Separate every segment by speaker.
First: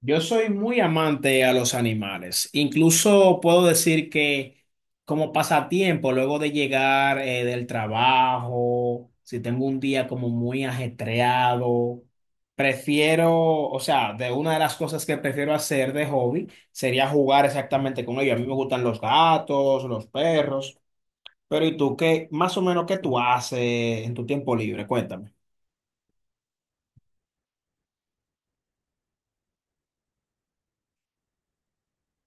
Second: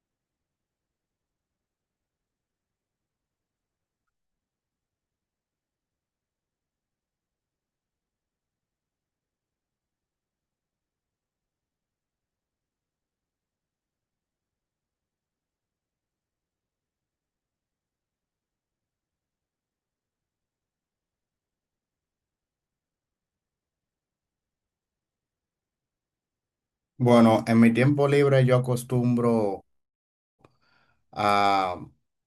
Speaker 1: Yo soy muy amante a los animales. Incluso puedo decir que como pasatiempo, luego de llegar del trabajo, si tengo un día como muy ajetreado, prefiero, o sea, de una de las cosas que prefiero hacer de hobby sería jugar exactamente con ellos. A mí me gustan los gatos, los perros, pero ¿y tú qué, más o menos qué tú haces en tu tiempo libre? Cuéntame.
Speaker 2: Bueno, en mi tiempo libre yo acostumbro a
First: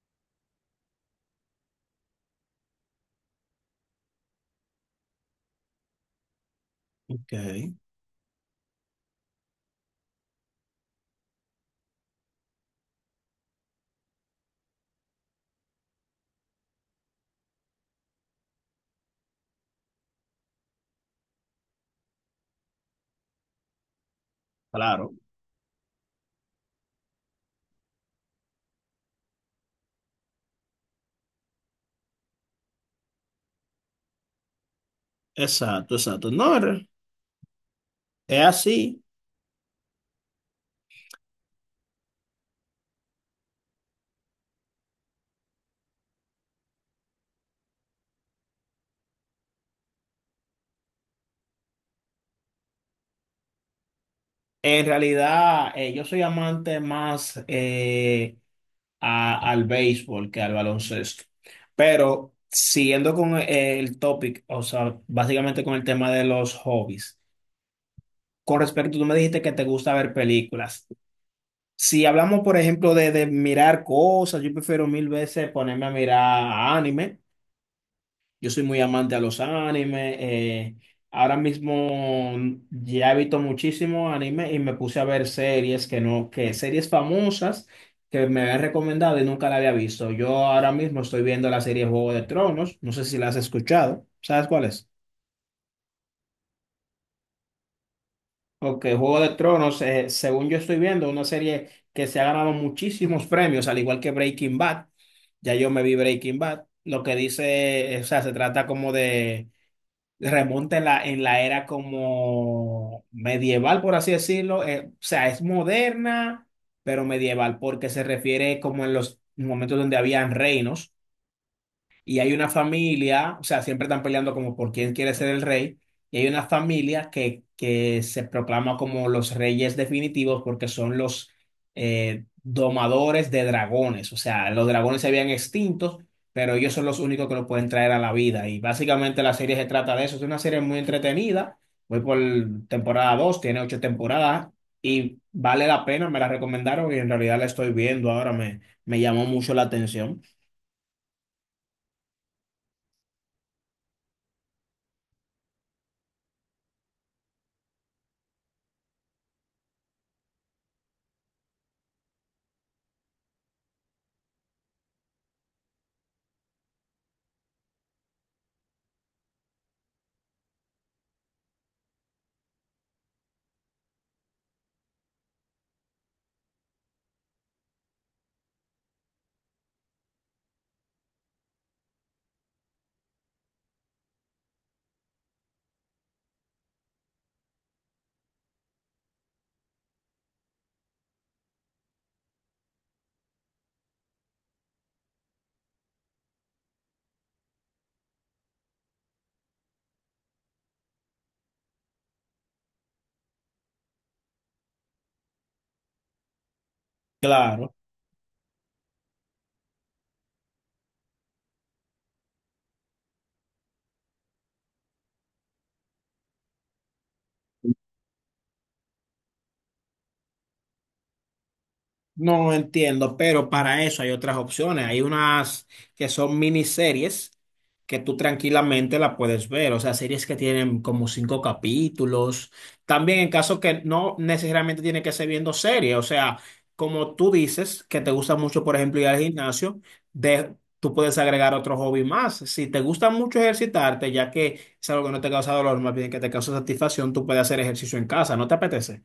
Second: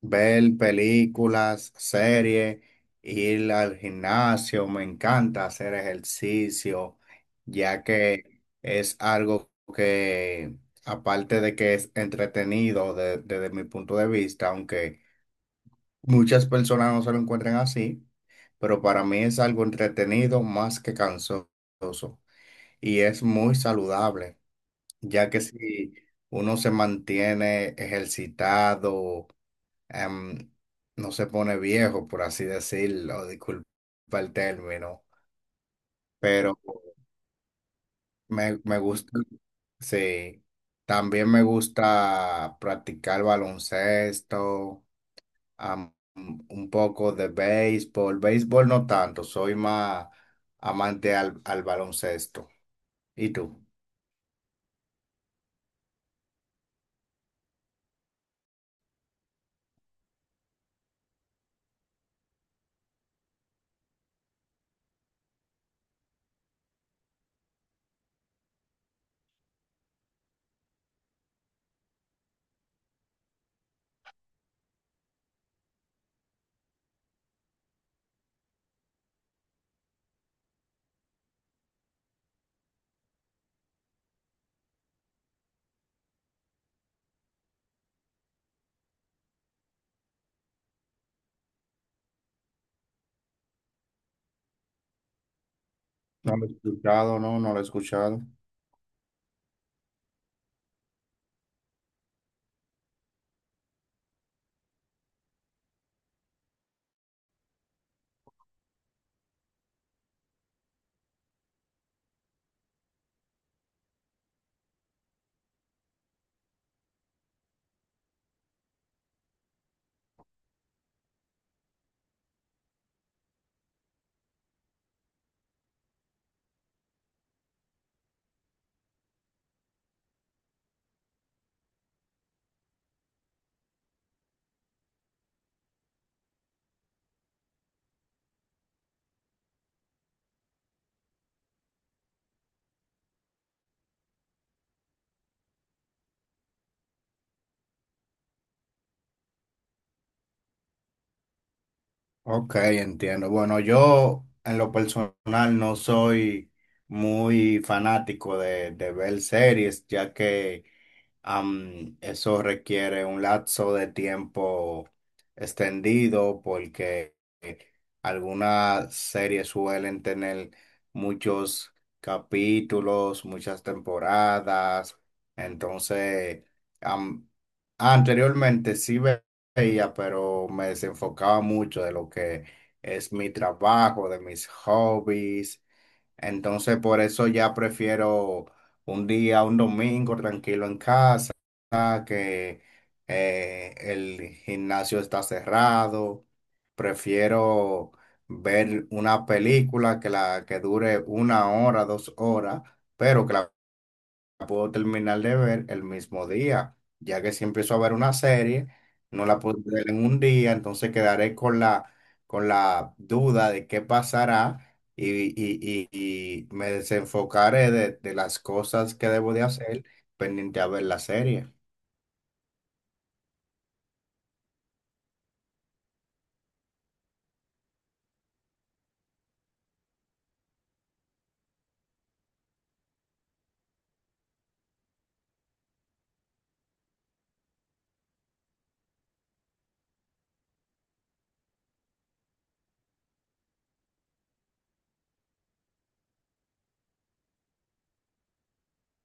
Speaker 2: ver películas, series, ir al gimnasio, me encanta hacer ejercicio,
Speaker 1: Ok,
Speaker 2: ya que es algo que, aparte de que es entretenido desde mi punto de vista, aunque muchas personas no se lo encuentren así, pero para mí es algo entretenido más que cansoso y es muy saludable
Speaker 1: claro,
Speaker 2: ya que si uno se mantiene ejercitado, em, no se pone viejo, por así decirlo, disculpa el término,
Speaker 1: exacto, exacto. No,
Speaker 2: pero
Speaker 1: es
Speaker 2: me
Speaker 1: así.
Speaker 2: gusta, sí, también me gusta practicar baloncesto, am- un poco de béisbol, béisbol no tanto, soy más amante al baloncesto. ¿Y tú?
Speaker 1: En realidad, yo soy amante más al béisbol que al baloncesto. Pero siguiendo con el topic, o sea, básicamente con el tema de los hobbies. Con respecto, tú me dijiste que te gusta ver películas. Si hablamos, por ejemplo, de mirar cosas, yo prefiero mil veces ponerme a mirar anime. Yo soy muy amante a los animes. Ahora mismo ya he visto muchísimos animes y me puse a ver series que no, que series famosas que me habían recomendado y nunca la había visto. Yo ahora mismo estoy viendo la serie Juego de Tronos. No sé si la has escuchado. ¿Sabes cuál es?
Speaker 2: ¿No lo he escuchado? No, no lo he escuchado.
Speaker 1: Ok, Juego de Tronos, según yo estoy viendo, una serie que se ha ganado muchísimos premios, al igual que Breaking Bad. Ya yo me vi Breaking Bad. Lo que dice, o sea, se trata como de remonta en en la era como medieval, por así decirlo. O sea, es moderna, pero medieval, porque se refiere como en los momentos donde habían reinos y hay una familia, o sea, siempre están peleando como por quién quiere ser el rey, y hay una familia que se proclama como los reyes definitivos porque son los domadores de dragones. O sea, los dragones se habían extintos, pero ellos son los únicos que lo pueden traer a la vida, y básicamente la serie se trata de eso. Es una serie muy entretenida, voy por temporada dos, tiene ocho temporadas. Y vale la pena, me la recomendaron y en realidad la estoy viendo ahora, me llamó mucho la atención.
Speaker 2: Ok, entiendo. Bueno, yo en lo personal no soy muy fanático de ver series, ya que eso requiere un lapso de tiempo extendido porque eh, algunas series suelen tener muchos capítulos, muchas temporadas. Entonces, am, anteriormente veía, pero me desenfocaba mucho de lo que es mi trabajo, de mis hobbies, entonces, por eso ya prefiero un día, un domingo tranquilo en casa, que el gimnasio está cerrado. Prefiero ver una película que la que dure una hora, 2 horas, pero que la puedo terminar de ver el mismo día, ya que si
Speaker 1: Claro.
Speaker 2: empiezo a ver una serie, no la puedo ver en un día, entonces quedaré con con la duda de qué pasará y me desenfocaré de las cosas que debo de hacer pendiente a ver la serie.
Speaker 1: No entiendo, pero para eso hay otras opciones. Hay unas que son miniseries que tú tranquilamente la puedes ver, o sea, series que tienen como cinco capítulos. También en caso que no necesariamente tiene que ser viendo series, o sea, como tú dices que te gusta mucho, por ejemplo, ir al gimnasio, de, tú puedes agregar otro hobby más. Si te gusta mucho ejercitarte, ya que es algo que no te causa dolor, más bien que te causa satisfacción, tú puedes hacer ejercicio en casa, ¿no te apetece?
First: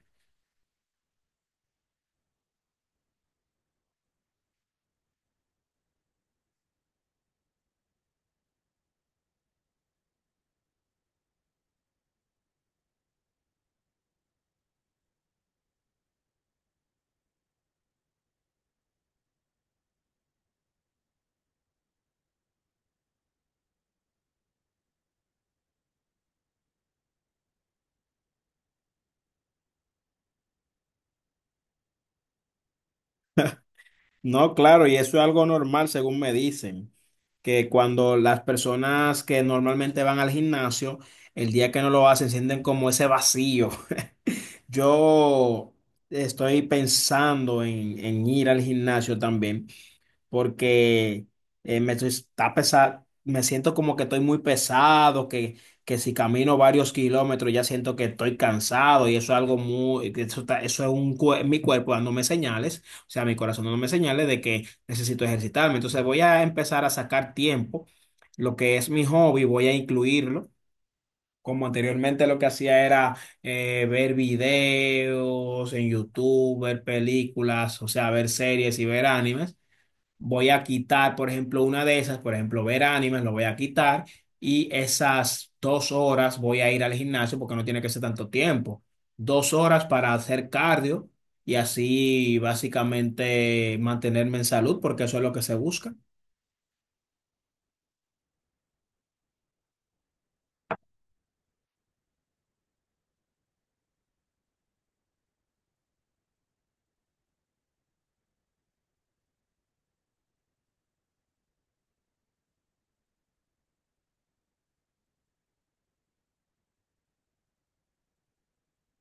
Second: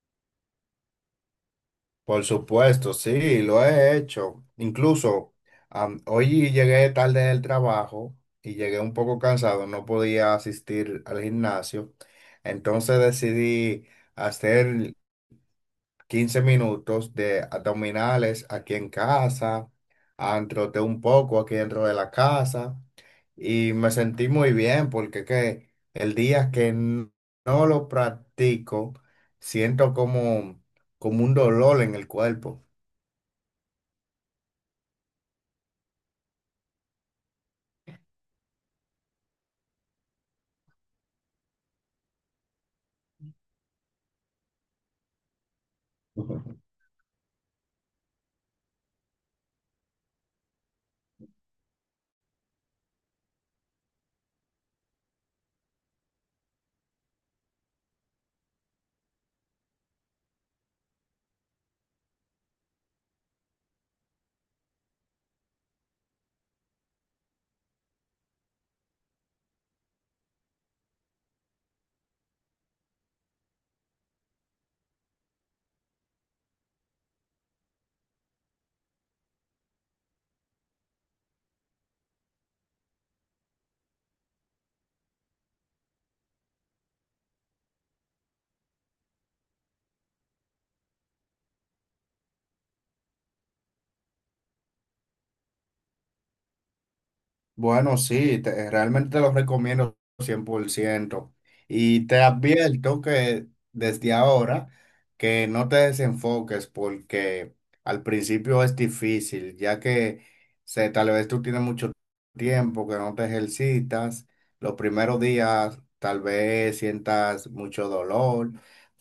Speaker 2: Por supuesto, sí, lo he hecho. Incluso hoy llegué tarde del trabajo y llegué un poco cansado, no podía asistir al gimnasio. Entonces decidí hacer 15 minutos de abdominales aquí en casa, troté un poco aquí dentro de la casa y me sentí muy bien porque que el día no lo practico, siento como un dolor en el cuerpo.
Speaker 1: No, claro, y eso es algo normal, según me dicen, que cuando las personas que normalmente van al gimnasio, el día que no lo hacen, sienten como ese vacío. Yo estoy pensando en ir al gimnasio también porque me siento como que estoy muy pesado, que si camino varios kilómetros ya siento que estoy cansado y eso es algo muy, que eso, eso es mi cuerpo dándome señales, o sea, mi corazón dándome señales de que necesito ejercitarme. Entonces voy a empezar a sacar tiempo, lo que es mi hobby, voy a incluirlo. Como anteriormente lo que hacía era ver videos en YouTube, ver películas, o sea, ver series y ver animes, voy a quitar, por ejemplo, una de esas, por ejemplo, ver animes, lo voy a quitar y esas 2 horas voy a ir al gimnasio porque no tiene que ser tanto tiempo. 2 horas para hacer cardio y así básicamente mantenerme en salud porque eso es lo que se busca.
Speaker 2: Bueno, sí, realmente te lo recomiendo 100%. Y te advierto que desde ahora, que no te desenfoques porque al principio es difícil, ya que tal vez tú tienes mucho tiempo que no te ejercitas. Los primeros días tal vez sientas mucho dolor,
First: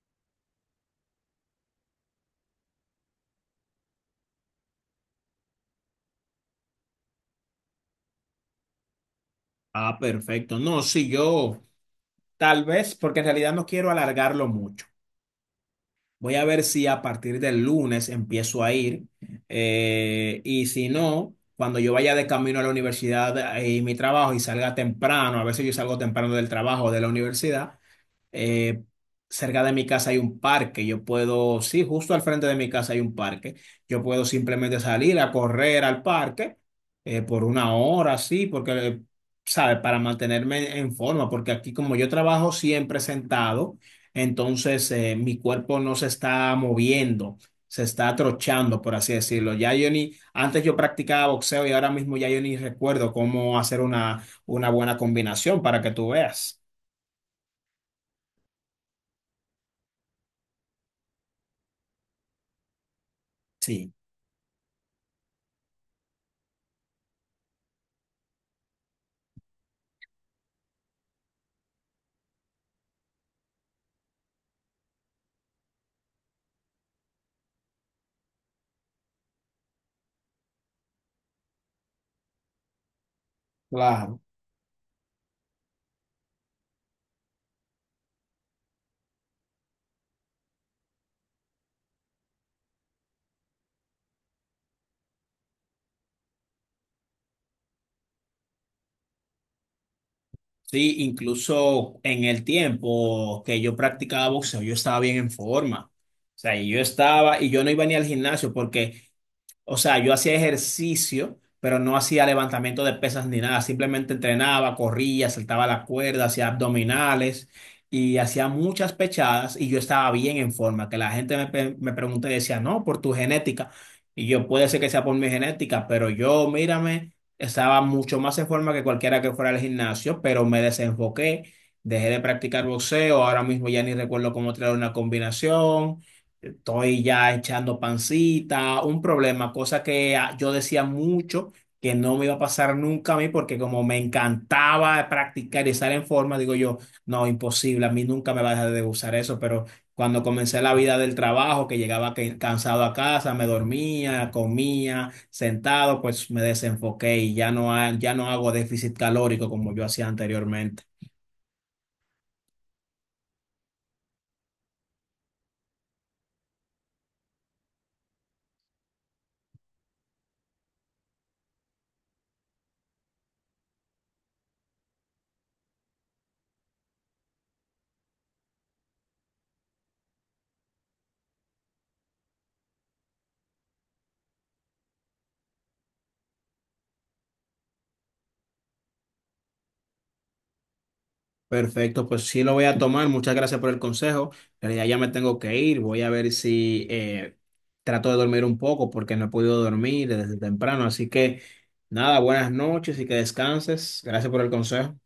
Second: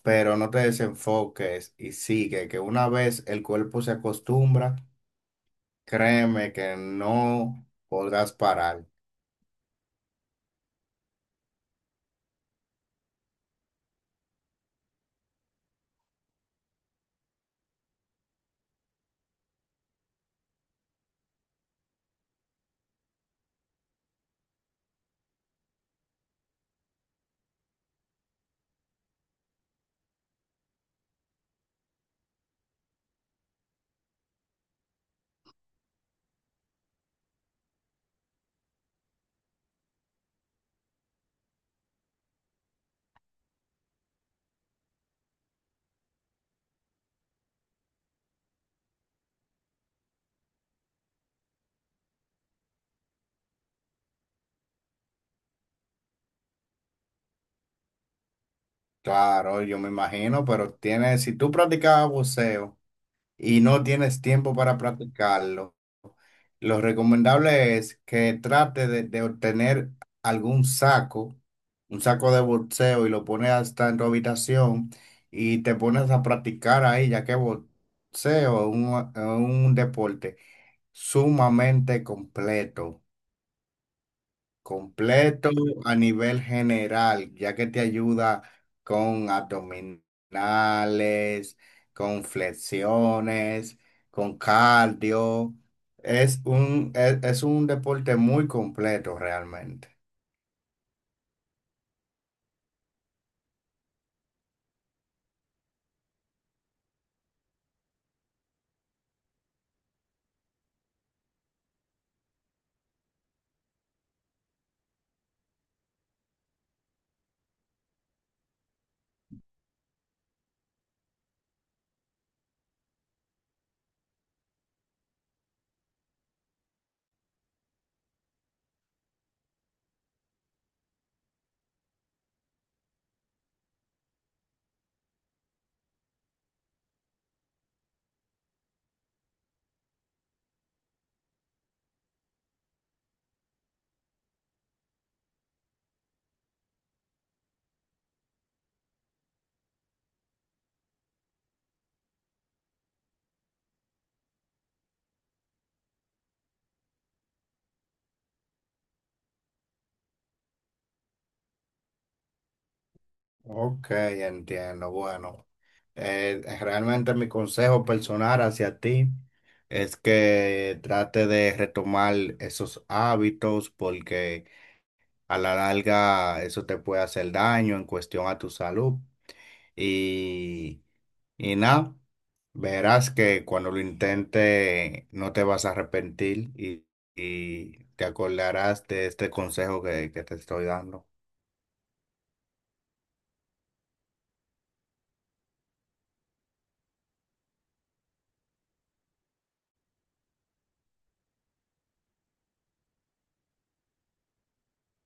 Speaker 2: pero no te desenfoques y sigue, que una vez el cuerpo se acostumbra. Créeme que no podrás parar.
Speaker 1: Ah, perfecto. No, sí, yo tal vez porque en realidad no quiero alargarlo mucho. Voy a ver si a partir del lunes empiezo a ir, y si no, cuando yo vaya de camino a la universidad y mi trabajo y salga temprano, a veces yo salgo temprano del trabajo o de la universidad, eh, cerca de mi casa hay un parque, yo puedo, sí, justo al frente de mi casa hay un parque, yo puedo simplemente salir a correr al parque por una hora, sí, porque, ¿sabes? Para mantenerme en forma, porque aquí como yo trabajo siempre sentado, entonces mi cuerpo no se está moviendo. Se está atrochando, por así decirlo. Ya yo ni, antes yo practicaba boxeo y ahora mismo ya yo ni recuerdo cómo hacer una buena combinación para que tú veas.
Speaker 2: Claro, yo me imagino, pero tienes, si tú practicabas boxeo y no
Speaker 1: Sí,
Speaker 2: tienes tiempo para practicarlo, lo recomendable es que trate de obtener algún saco, un saco de boxeo y lo pones hasta en tu habitación y te pones a practicar ahí, ya que boxeo es un deporte sumamente completo.
Speaker 1: claro.
Speaker 2: Completo a nivel general, ya que te ayuda con abdominales, con flexiones, con cardio. Es un deporte muy completo realmente.
Speaker 1: Sí, incluso en el tiempo que yo practicaba boxeo, yo estaba bien en forma. O sea, y yo estaba y yo no iba ni al gimnasio porque, o sea, yo hacía ejercicio, pero no hacía levantamiento de pesas ni nada. Simplemente entrenaba, corría, saltaba la cuerda, hacía abdominales y hacía muchas pechadas y yo estaba bien en forma. Que la gente me pregunta y decía, no, por tu genética. Y yo, puede ser que sea por mi genética, pero yo, mírame, estaba mucho más en forma que cualquiera que fuera al gimnasio, pero me desenfoqué. Dejé de practicar boxeo, ahora mismo ya ni recuerdo cómo traer una combinación, estoy ya echando pancita, un problema, cosa que ah, yo decía mucho que no me iba a pasar nunca a mí porque como me encantaba practicar y estar en forma, digo yo, no, imposible, a mí nunca me va a dejar de usar eso, pero cuando comencé la vida del trabajo, que llegaba cansado a casa, me dormía, comía, sentado, pues me desenfoqué y ya no hago déficit calórico como yo hacía anteriormente.
Speaker 2: Ok, entiendo. Bueno, realmente mi consejo personal hacia ti es que trate de retomar esos hábitos porque a la larga, eso te puede hacer daño en cuestión a tu salud. Y, y nada, verás que cuando lo intentes no te vas a arrepentir y te acordarás de este consejo que te estoy dando.
Speaker 1: Perfecto, pues sí lo voy a tomar. Muchas gracias por el consejo. En realidad ya me tengo que ir. Voy a ver si trato de dormir un poco porque no he podido dormir desde temprano. Así que nada, buenas noches y que descanses. Gracias por el consejo.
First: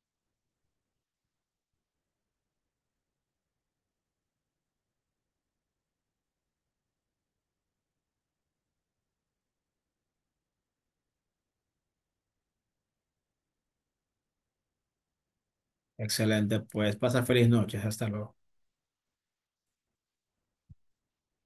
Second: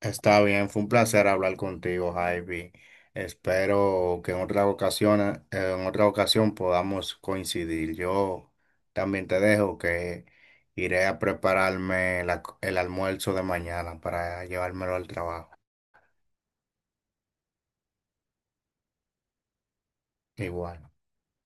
Speaker 2: Está bien, fue un placer hablar contigo, Javi. Espero que en otra ocasión podamos coincidir. Yo también te dejo que iré a prepararme el almuerzo de mañana para llevármelo al trabajo.
Speaker 1: Excelente, pues pasa feliz noches. Hasta luego.
Speaker 2: Igual.